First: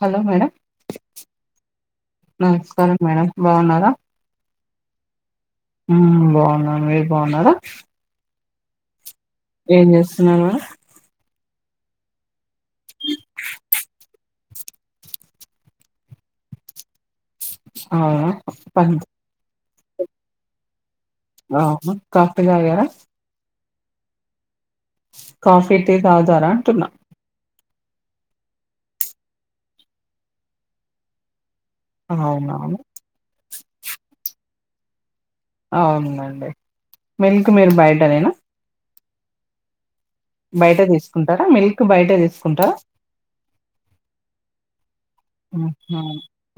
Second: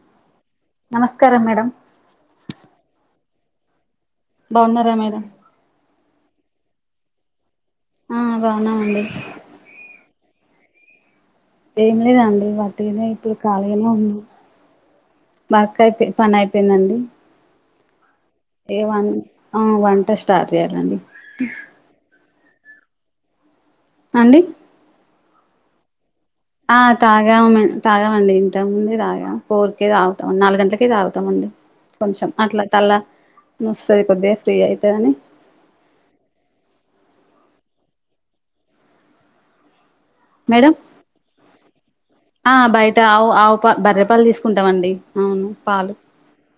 Hello madam నమస్కారం madam నమస్కారం madam బాగున్నారా బాగున్నారా మేడం ఉమ్ బాగున్నాను మీరు బాగున్నారా ఆ బాగునామండి ఏం చేస్తున్నారు ఏం లేదండి వాట్టిగనే ఇప్పుడు ఖాళగానే ఉన్నా వర్క్ అయిపోయి పనయిపోయిందండి అఆ ఏ వన్ ఆ వన్ంట స్టార్ట్ చేయాలండి అవ్న కాఫీ తగర అండి కాఫీ తి ఆ తాగామె తాగమండి ఇంతకు ముందే తాగా ఫోర్కే తాగుతాం నాలుగు గంటలకే తాగుతామండి కొంచం అట్ల అవునవును తల్లా నుస్తది కొద్దిగా ఫ్రీ అయితదని అవునండి మిల్క్ మీరు బయట నేనా మేడం బయట తీసుకుంటరా మిల్క్ బయట ఆ తీసుకుంటరా బయట ఆవు ఆవు పా బర్రె పాలు తీసుకుంటామండి అవును పాలు ఉహుం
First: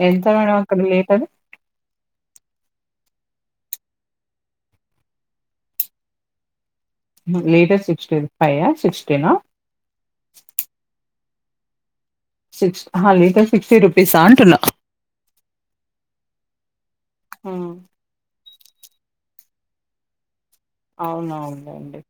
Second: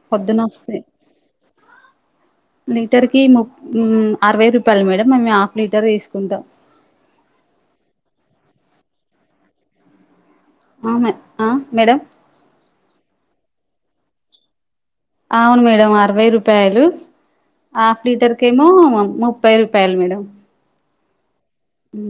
ఎంత మరి అక్కడ లీటరు లి టర్ కి ముప్ మ్ అరవై రూపాయల్ మేడం మేమే హాఫ్ లీటర్ తీసుకుంటాం లీటర్ సిస్టీ ఫైవ సిక్స్టీనా అమే ఆ మేడం సిక్స్ ఆహా లీటర్ సిక్స్టీ రూపీస అంటున్నా అవును మేడం అరవై రూపాయలు ఉమ్, హాఫ్ లీటర్ కేమో ముప్పై రూపాయలు మేడం అవునవునండి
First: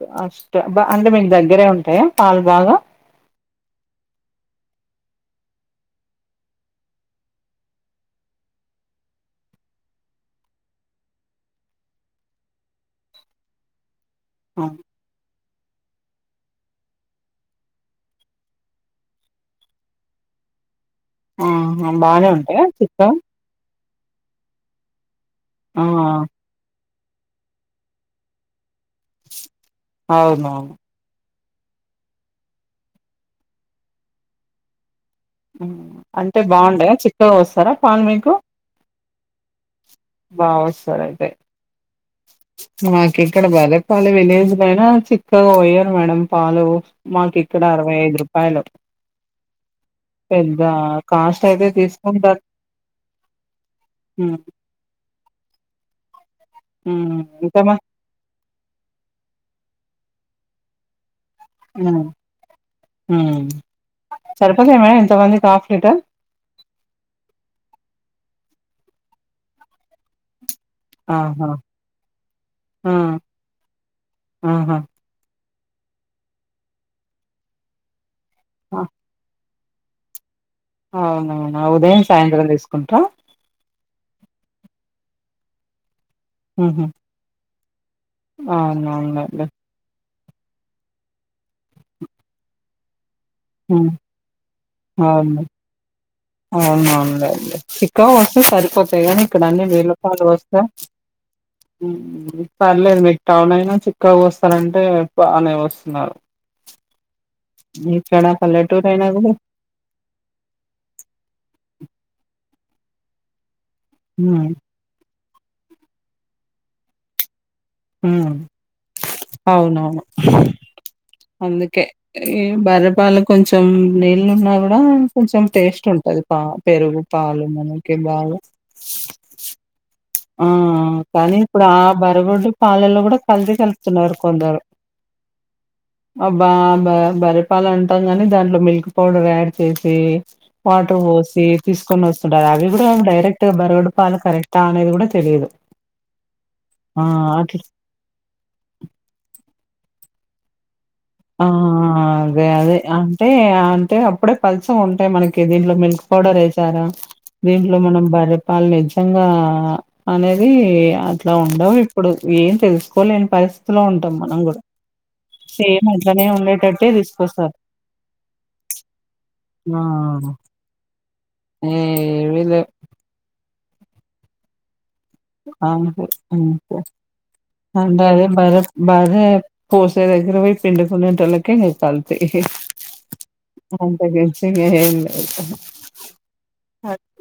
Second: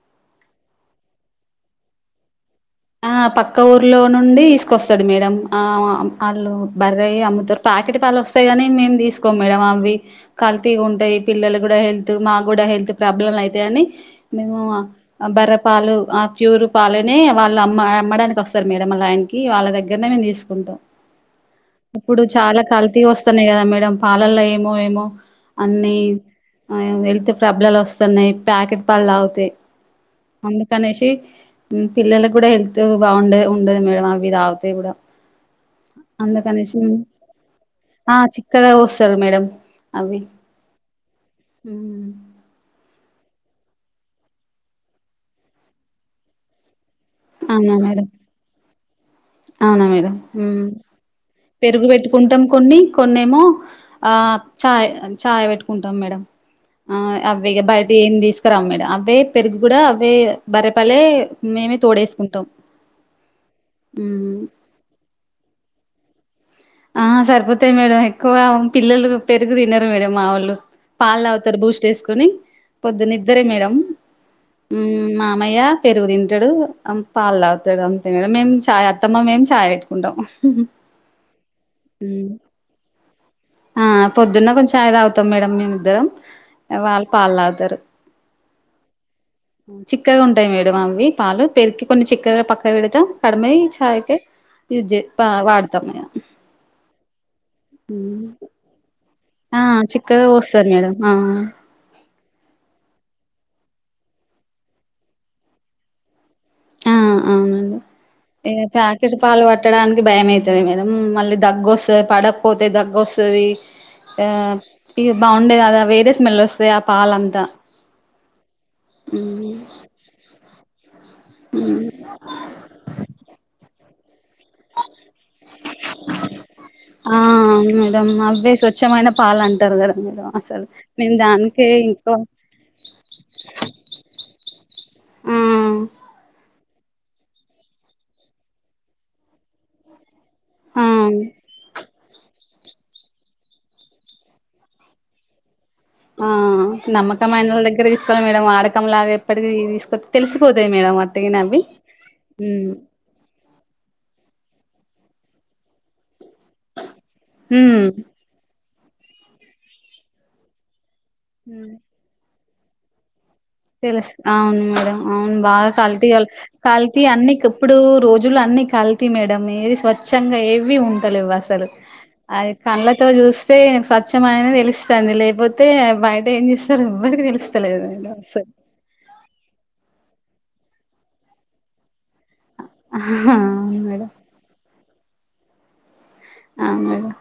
కాష్ట్ అంటే మీకు దగ్గరే ఉంటాయా పాల్ బాగా ఆ పక్క ఊర్లో నుండి తీసుకొస్తాది మేడం ఆమా ఆళ్ళు బర్రాయే అమ్ముతరు పా పాకిట్ పల్ ఒస్తయ్ గాని మేం తీసుకోం మేడ అవి కల్తి ఉంటయ్ పిల్లలు కూడా హెల్త్ మా కూడా హే హెల్త్ ప్రాబ్లెమ్లైతయని మేము అ బర్రె పాలు ఆ ప్యూర్ పాలనే వాళ్ళ అం మా అమ్మడానికి వస్తారు మేడం మా లైన్ కి వాళ్ళ దగ్గరనే మేము తీసుకుంటం ఆహా! ఇప్పుడు బానే చాలా ఉంటాయా కల్తి చిక్కగా? వస్తున్నాయి కదా మేడం పాలల్లో ఏమో ఏమో ఆ! అన్ని హెల్త్ ప్రబ్లాలు వస్తున్నాయి ప్యాకెట్ పాల్ తగుతే అవునవును. అందుకనేశి ఉమ్ పిల్లలక్ కుడ హెల్త్ త్ బాగుండది ఉండది మేడం అవి తాగుతే కూడ మ్ అంటే బాగుండయా చిక్కగా వస్తారా పాల్ ఆ మీకు చిక్కగా పోస్తారు మేడం అవి బాగ్ వస్తదైతే ఉమ్, మాక్ ఇక్కడ బరెపాలు విలేజ్ లోయినా చిక్కగా పోయారు మేడం పాలు మాక్ ఇక్కడ అవునా అరవై మేడం ఐదు రూపాయలు అవునా మేడం మ్ కాస్ట్ అయితే పెరుగు తీసుకుంటారు. పెట్టుకుంటాం కొన్ని కొన్నిమో ఆ హ్మ్. ఆప్ చాయ్ చాయ్ పెట్టుకుంటం మేడం ఆ హ్మ్. ఆవే ఇగ ఎంతమ బైటియ్ ఎం తీస్ రా మేడ అవే పెరుగు కూడా అవే బరెపలలే మేమే తోడేస్ మ్ మ్మ్ సరిపోతయా మేడం ఇంతమందిక్ ఆఫ్ లీటర్ ఆ సరిపోతాయి మేడం ఎక్కువ పిల్లలు పెరుగు తినరు మేడం మా ఒళ్ళు పాల్ ఆహా! తగుతార్ బూస్ట్ ఎస్కోని ఆ! పొద్దు నిద్దరే మేడం ఆహా! ఉమ్ మ మ్మయ్య పెరుగు తింటాడు అం పాల్ తాగుతాడు అంతే మేము ఆ! చాయ్ అత్తమ్మ మేం చాయ్యే కుంట ఉహ్ అవునవునా ఉదయం సాయంత్రం తీసుకుంట్ర ఆ పొద్దున్న కొంచం చాయ్ తాగుతాం మేడం మేమిద్దరం వాళ్ళు పాలు తాగుతరు అవునవునులేండి క్కగా ఉంటాయి మేడం అవి పాలు పెరుక్కి కొన్ని చిక్కగా పక్కకి పెడతా కడమెయి హ్మ్. చాయికి యూజ్ వా వాడతాం మే అవునవును లేండి చిక్కగా వస్తె సరి పోతాయి కానీ ఇక్కడ ఆ అన్ని నీళ్లపాలు చిక్కగా పోస్తే పోస్తారు మేడం ఆ మ్మ్ కు పర్లేదు మీకు టౌన్ అయినా చిక్కగా పోస్తారంటే బానే పోస్తున్నారు ఆ అవునండి మీ ఇగ ప్యాకెట్ పాలు పట్టడానికి భయమయితది మేడం మళ్ళీ దగ్గు వస్తది పడ పోతే దగ్గు వస్తది ఆ హ్మ్ ఇ బాగుండేది కదా వేరే స్మెల్ వస్తాయి ఆ పాలంతా మ్మ్ అవునవును అందుకే ఈ బర్రెపాలే కొంచెం నీళ్లు పోసిన కూడా కొంచెం టేస్ట్ ఉంటది పా పెరుగు ఆ పాలు మనకి బాగా వాళ్ళు అంటారు కదా మేడం ఆ అసలు మేము కానీ ఇప్పుడు దానికే ఆ ఇంకో బరగుడ్డు పాలల్లో కూడా కల్తీ కలుపుతున్నారు కొందరు ఆ అబ్బా బా బర్రె పాలు అంటాం గాని దాంట్లో మిల్క్ పౌడర్ యాడ్ చేసి ఆ వాటర్ పోసి తీసుకొని వస్తుంటారు అవి కూడా డైరెక్ట్గా బరుగొడ్డు పాలు కరెక్టా అనేది కూడా తెలీదు ఆ అట్లా నమ్మకంమైనోళ్ళ దగ్గర తీసుకోవాలి మేడం వాడకంలాగా ఎప్పటికి తీసు తెలిసిపోతాయి మేడమ్ ఆ అదే అదే అంటే అంటే అప్పుడే ప సో ఉంటాయి మనకి దీంట్లో మిల్క్ పౌడర్ వేసారా దీంట్లో ఉమ్ మనం బర్రె పాలే ఎచ్ నిజంగా అనేది అట్లా ఉమ్ ఉండవు ఇప్పుడు ఏం తెలుసుకోలే తెలుసు అవును మేడం అవును బాగా సేమ్ కల్పి అట్లనే కల్ ఉండేటట్టే కల్తీ అన్నికి తీసుకొస్తారు. ఇప్పుడు రోజులు అన్ని కల్తీ మేడం ఏది ఆ! స్వచ్ఛంగా ఏవి ఉన్ టలేవు అసలు ఏవి అది లేవు. కళ్లతో చూస్తే స్వచ్చమైన తెలుస్ స్తాంది లేకపోతే అంతే. బయట ఏం అంతే. చేస్తారు ఎవ్వరికి తెలుస్తలేదు ననుస బర్రె పోసే దగ్గర పోయి పిండుకునేటోళ్ళకే తేల్వాలి ఆహా! అవును మేడం అంతకి మించి ఇంగేం ల్యా ఆ మేడమ్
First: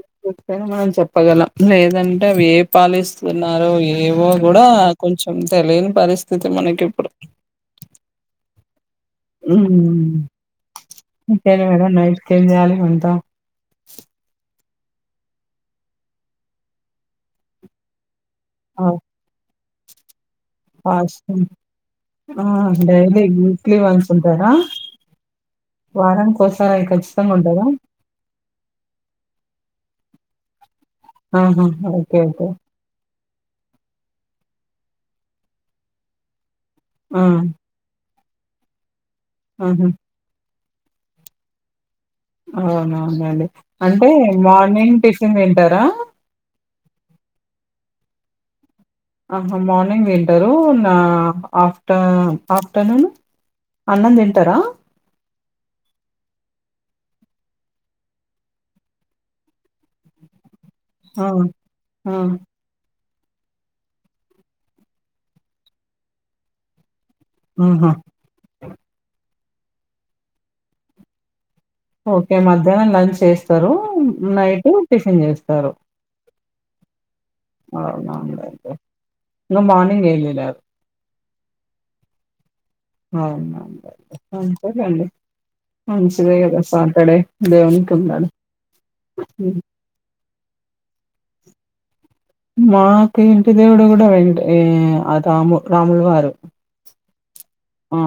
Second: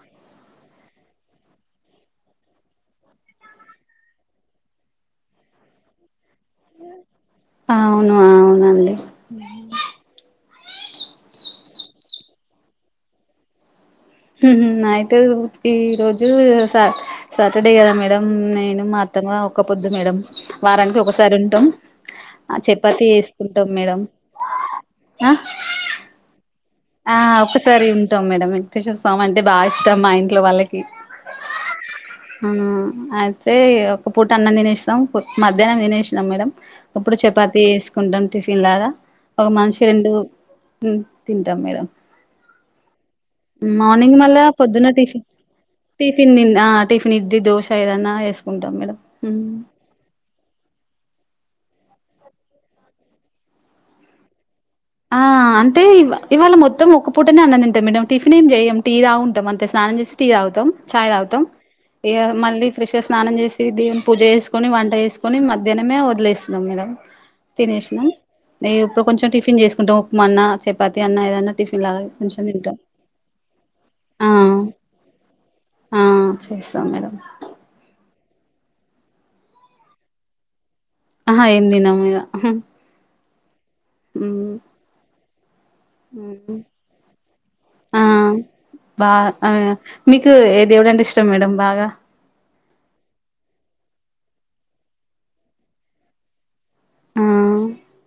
[unintelligible] మనం చెప్పగలం లేదంటే అవి ఏ పాలిస్తున్నారు ఏవో కూడా కొంచెం తెలియని పరిస్థి స్థితి మనకి ఇప్పుడు అవును అవునండి మ్మ్ ఇంకేం మేడం నైట్ కి ఏం చెయ్యాలి వంట మ్మ్ నైట్ ఈ రోజు సా సాటర్డే కదా మేడం మ్మ్ నేను ఆ! మాత్రమే ఒక్కపోద్దు మేడం వారానికి ఒకసారి ఫాస్టింగ్ ఉంటాం ఆ చపాతి డైలీ చేసుకుంటాం వీక్లీ మేడం వన్స్ ఉంటారా ఆ వారానికి ఒకసారి అవి ఆ ఖచ్చితంగా ఉంటారా ఒక్కసారి ఉంటాం మేడమ్ వెంకటేశ్వర స్వామి అంటే బాగా ఇష్టం మా ఇంట్లో వాళ్ళ కి ఆహా ఓకే ఓకే అవునా అద్ తే ఒక పూట అన్నం తినేస్తాం పో మధ్యాహ్నం తినేసినాం మేడం ఇప్పుడు ఆ చపాతి చేసుకుంటాం టిఫిన్ లాగా ఒక మనిషి ఆహా రెండు తింటాం మేడం తి అవునవునండి అంటే మార్నింగ్ మళ్ళా పొద్దున్న మార్నింగ్ టిఫిన్ తింటారా నిద్ది దోశ ఏదైన్నా వేదన ఏ సుకుంటామ్ మెడం ఆహా మార్నింగ్ వింటారు నా ఆఫ్టర్నూన్ ఆఫ్టర్నూన్ అన్నంతింటారా ఆ అంటే ఇవాళ మొత్తం ఒక్క పూటనే అన్నదింటాయి మేడంమ్ టిఫిన్ ఏం చేయం టీ రాాగుంటాం అంతే స్నానం చేసి టీ తాగుతాం చాయ్ ఆ! తాగుతం ఆ! ఇగ మం వి ఫే షే స్ స్నానం చేసి ది యింపూజ చేేసుకొని వంట వేసుకొని మధ్యాహ్నమే వదిలేస్తున్నాం మేడం ఆహా! తినేసినాం న ఇప్పుడు కొంచెం టిఫిన్ చేసుకుంటాం ఉప్మా అన్న చపాతి అన్న ఏదన్నా టిఫిన్ లాగా ఓకే కొంచెం తింటాం మధ్యాహ్నం లంచ్ చేస్తారు ఆ నైట్ టిఫిన్ చేస్తారు ఆ చేస్తాం మేడంమ్ అ మ ముల్‌ ఆ తెమార్నింగ్ అయి అ ఆహ ఏం త నా మీద [inaudible] మంచిదే కదా! సాటర్‌డే దేవునికి [inaudible] ఆ ఉన్నాడు. బా ఆ హ్మ్. మి టు ఏది ఎవడంటె ఇష్టం మేడం బాగా మాకు ఇంటి దేవుడు కూడా వెంట రాము రాములు వారు ఆ ఆ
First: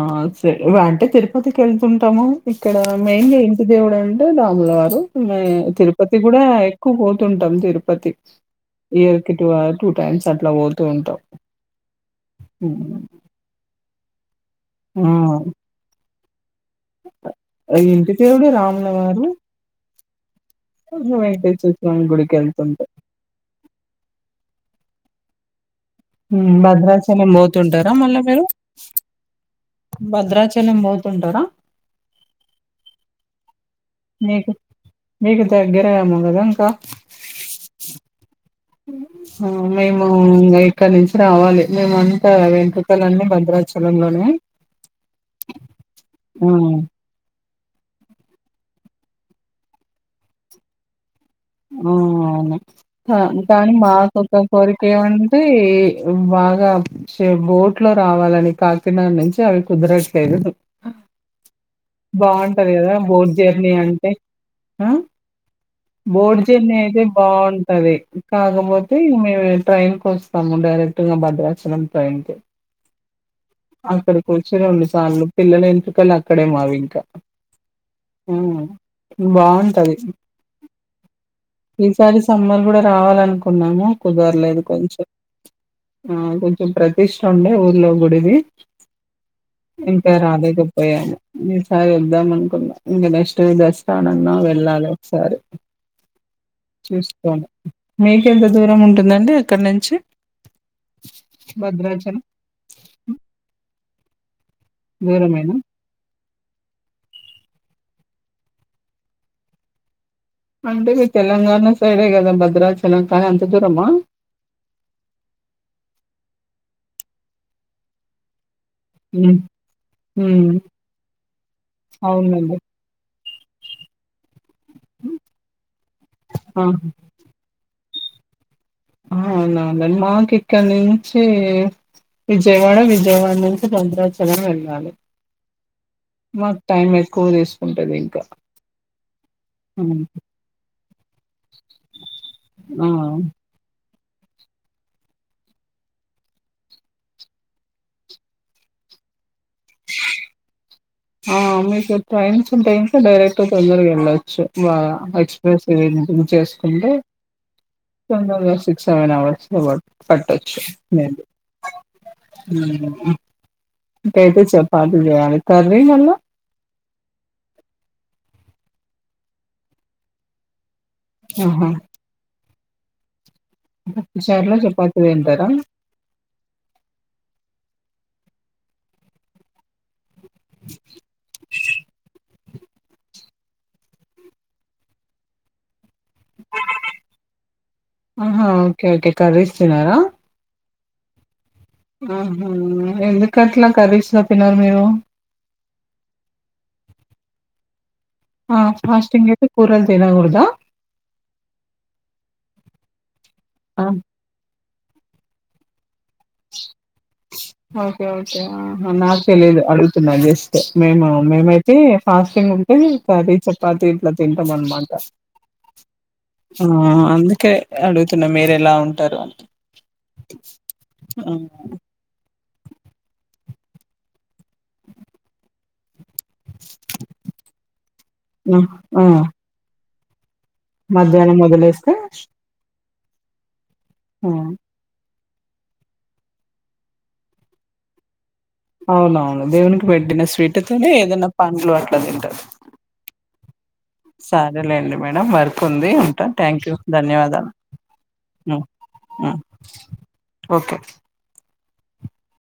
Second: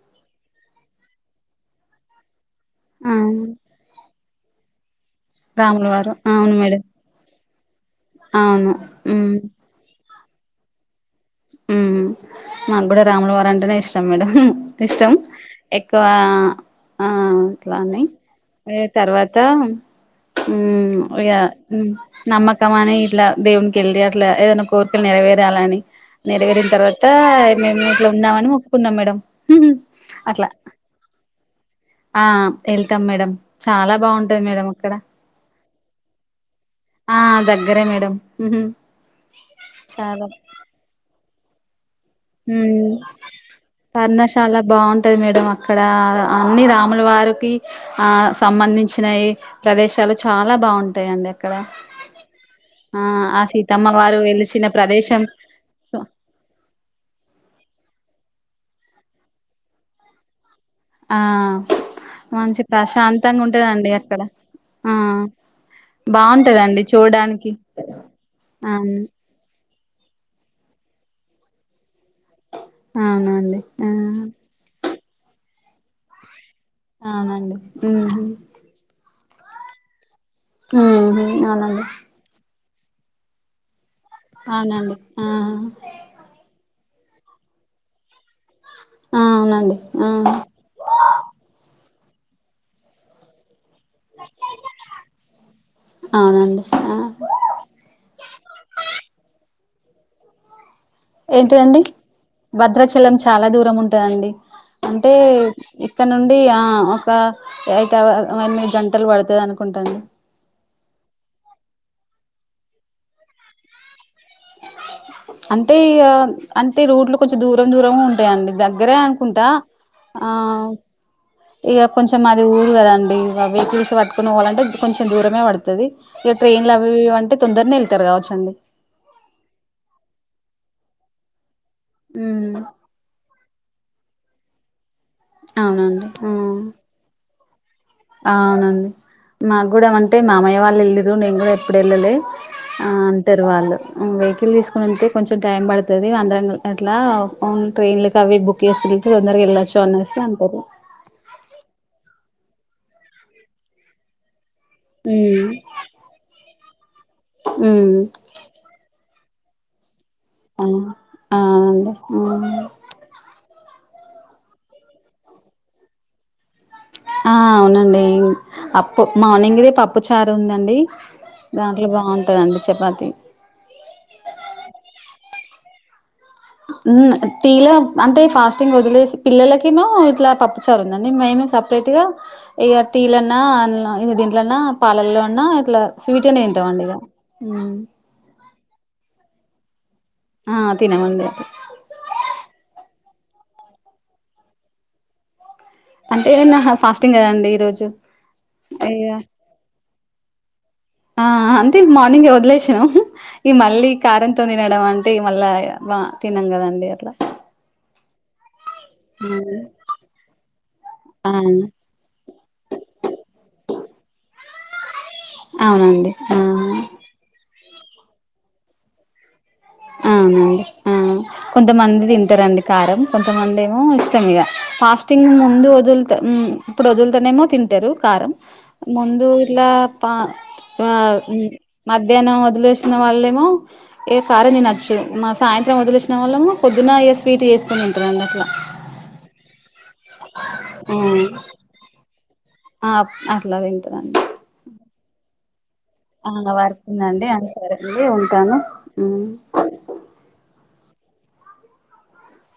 సరే అంటే తిరుపతికి వెళ్తుంటాము ఇక్కడ మెయిన్ గా ఆ ఏంటి దేవుడు అంటే అమళవారు మ రాముల వారు తిరుపతి కూడా అవును మేడం ఎక్కువ పోతుంటాం తిరుపతి అవును ఇయర్ కి టూ టైమ్స్ అట్లా పోతూ ఉంటావు ఉమనాకు కూడా రాములవారు అంటేనే ఇష్టం మేడం ఆ! ఇష్టం ఎక్కువ ఆ అట్లా అని ఇంటి దేవుడు రాములవారు, మేతర్వాత ఉఅయ వెంకటేశ్వర స్వామి నమ్మకమ్ గుడికెళ్తుంటాం. మ ఇట్లా దేవుని కెళ్డి అట్లా ఏదైనా కోరు నెరవేరాలని హ్మ్. నెరవేరిన తర్వాత భద్రాచలం మేము పోతుంటారా ఇట్లా మళ్ళా మీరు? ఉన్నామని ఒప్పుకున్నాం మేడం అట్లా ఉంటారా ఆ వెళ్తాం మేడం చాలా బాగుంటది మేడ అక్కడ దగ్గరము కదా ఇంకా ఆ దగ్గరే మేడం మేము చాలా ఇం ఇక్కడి నుంచి రావాలి వెంతతుకల్ అన్ననే బంద కర్ణశాల బాగుంటది మేడం అక్కడ అన్ని ఆ! రాముల వారికి ఆ సంబంధించి దీయి ప్రదేశాలు చాలా బాగుంటాయిడి అ అవునా ఆ కానీ మా సీతమ్మ వారు కుక్క వెలిచిన కోరిక ప్రదేశం ఏమంటే సో వ బాగా షె బోట్ లో రావాలని కాకినాడ నుంచి అవి కుదరట్లేదు ఆ మంచి బాగుంటది కదా బోర్ర్ ప్రశాంతంగా జర్నీ ఉంటదండి అంటే అక్కడ ఆ బోడ్జన్ బాగుంటదండి అయితే చూడడానికి బాగుంటది కాకపోతే అవును మే ట్రైన్ కి వస్తము డైరక్ట్ భద్రాచలం [inaudible] ట్రె ని కె అవునండి ఆ అక్కడికి వచ్చి రెండు సార్లు పిల్లల ఎంటికలు అక్క మావి ఇంకా అవునండి ఉహు బాగుంటది ఉహు అవునండి ఈసారి సమ్మర్ కూడా రావాలనుకున్నాము కుదరలేదు అవునండి కొంచెం ఆ ఆ కొంచెం ప్రతిష్ట ఉండే ఊర్లో గుడివి అవునండి ఆ ఇంకా రాలెదు ప్పయ ను ఇ సా యిల్ ద్దాం అనుకున్నా ఇంకా నెక్స్ట్ విదష్టానన్నా వెళ్ళాలి ఒకసారి అవునండి ఆ చూసుకోడి మీకెంత దూరం ఉంటుందండి అక్కడ నుంచి ఏంటిదండి భద్రాచలం భద్రాచలం చాలా దూరం ఉంటదండి అంటే దూరమేనా ఇక్కడ నుండి అడి ఆ ఒక యిట్ ఎనిమిది గంటలు పడుతుంది అనుకుంటాండి అంటే మీరు తెలంగాణ సైడే గదా భద్రా చెలం కానీ అంత దూరమా అంటే అంటే రోడ్లు కొంచెం దూరం దూరం ఉంటాయండి దగ్గ దగ్గరే ఉమ్ అనుకుంటా ఆ ఉమ్ ఇగ కొంచెం మాది అవునండి ఊరు కదండి ఇగా వెహికల్స్ పట్టుకుని పోవాలంటే కొంచెం దూరమే పడుతుంది ఇగా ఆహా ట్రైన్లు అవి ఇవి అంటే తొందరని ఎళతారు కావచ్చండి అవునవునండి మాకు ఇక్కడ నుంచి ఉమ్ విజయవాడ విజయవాడ ను భద్రాచలం వెళ్ళాలి అవునండి మాకు టైం ఎక్కువ తీసు అ అవునండి మాకు హ్మ్. గూడామంటే మా మయ్య వాళ్ళు ఎళ్ళిరు నేను గూడా ఎప్పుడు ఎళ్ళలే అ ఆ అంటారు వాళ్ళు వెహికల్ తీసుకునింటే కొంచెం టైం పడతది అందరం అట్లాన్ ట్రైన్లకి అవి బుక్ చేసు తొందరగా ఎళ్ళొచ్చు అనేస్తే అంటారు ఆ మీకు ట్రైన్స్ ఉంటే డైరెక్ట్ తొందరగా ఎళ్ళొచ్చు వా ఉమ్ ఎక్స్ప్రెస్ బుక్ చేసుకుంటే ఉమ్ తొందరగా సిక్స్ సెవెన్ అవర్స్ స పట్టొచ్చు మెబి ఆ అవునండి మ్ ఇకైతే చెపాతీ చేయాలి కర్రీ మళ్ళ ఆ అవునండి అప్పు మార్నింగ్ది పప్పు చారు ఉందండి ఆహా దాంట్లో బాగుంటదండి చపాతి పప్పు చార్లో చపాతి తింటారా టి లో అంటే ఫాస్టింగ్ వదిలేసి పిల్లలకి ఏమో ఇట్లా పప్పుచారు ఉందండి మేము సపరేట్ గా ఇగా టీలన్నా దీంట్లన్నా పాలల్లో అన్నా ఇట్లా స్వీట్ అనే తింటాం అండి ఇగా ఆహా ఓకే ఓకే కర్రీస్ తీనరా ఆ తినమండ అయితే ఆహ ఎందుకట్లా కర్రీస్ లో తినరు మీరు అంటే నా ఫాస్టింగ్ కదండి ఈ రోజు ఆ అయ్య ఫాస్టింగ్ అయితే కూరలు తినకూడదా అ అంత మార్నింగ్ వదిలేసి ఈ ఆ! మళ్ళీ కారంతో తినడం అంటే ఈ మళ్ళా తిన్నాం గదండి అట్లా ఓకే ఓకే అ నాకు తెలిదు అడుగుతున్నా జస్ట్ మేము ఆ మేమైతే ఫాస్టింగ్ ఉంటే కర్రీ చపాతి ఇట్లా తింటాం అనమాట ఆ అందుకే అడుగుతున్న మీరు ఎలా ఉంటారు అ అవునండి ఆ కొంతమంది తింటారండి కారం కొంతమంది ఏమో ఇష్టం ఇగా ఫాస్టింగ్ ముందు వదులుత ఇప్పుడు వదులతోనేమో తింటరు కారం ఆ ఆ, ముందు ఇలా పా ఆ మధ్యాహ్నం వదిలేస్తే మధ్యాహ్నం వదిలేసిన వాళ్ళేమో ఏ ఆ కారం తినచ్చు మా సాయంత్రం వదిలిసిన వాళ్ళము పొద్దున్న స్వీట్ చేసుకోని తింటారు అండి అట్లా అవునవును దేవునికి పెట్టిన స్వీట్ తిని ఏదైనా పండ్లు అట్లా తింటారు ఆ అట్లా తింటారండి సరేలేండి మేడం వర్క్ ఉంది ఉంటా ఆ థ్యాంక్యూ వర్క్ ఉందండి ఆ ధన్యవాదాలు సరే అండి అ ఉంటాను ఓకే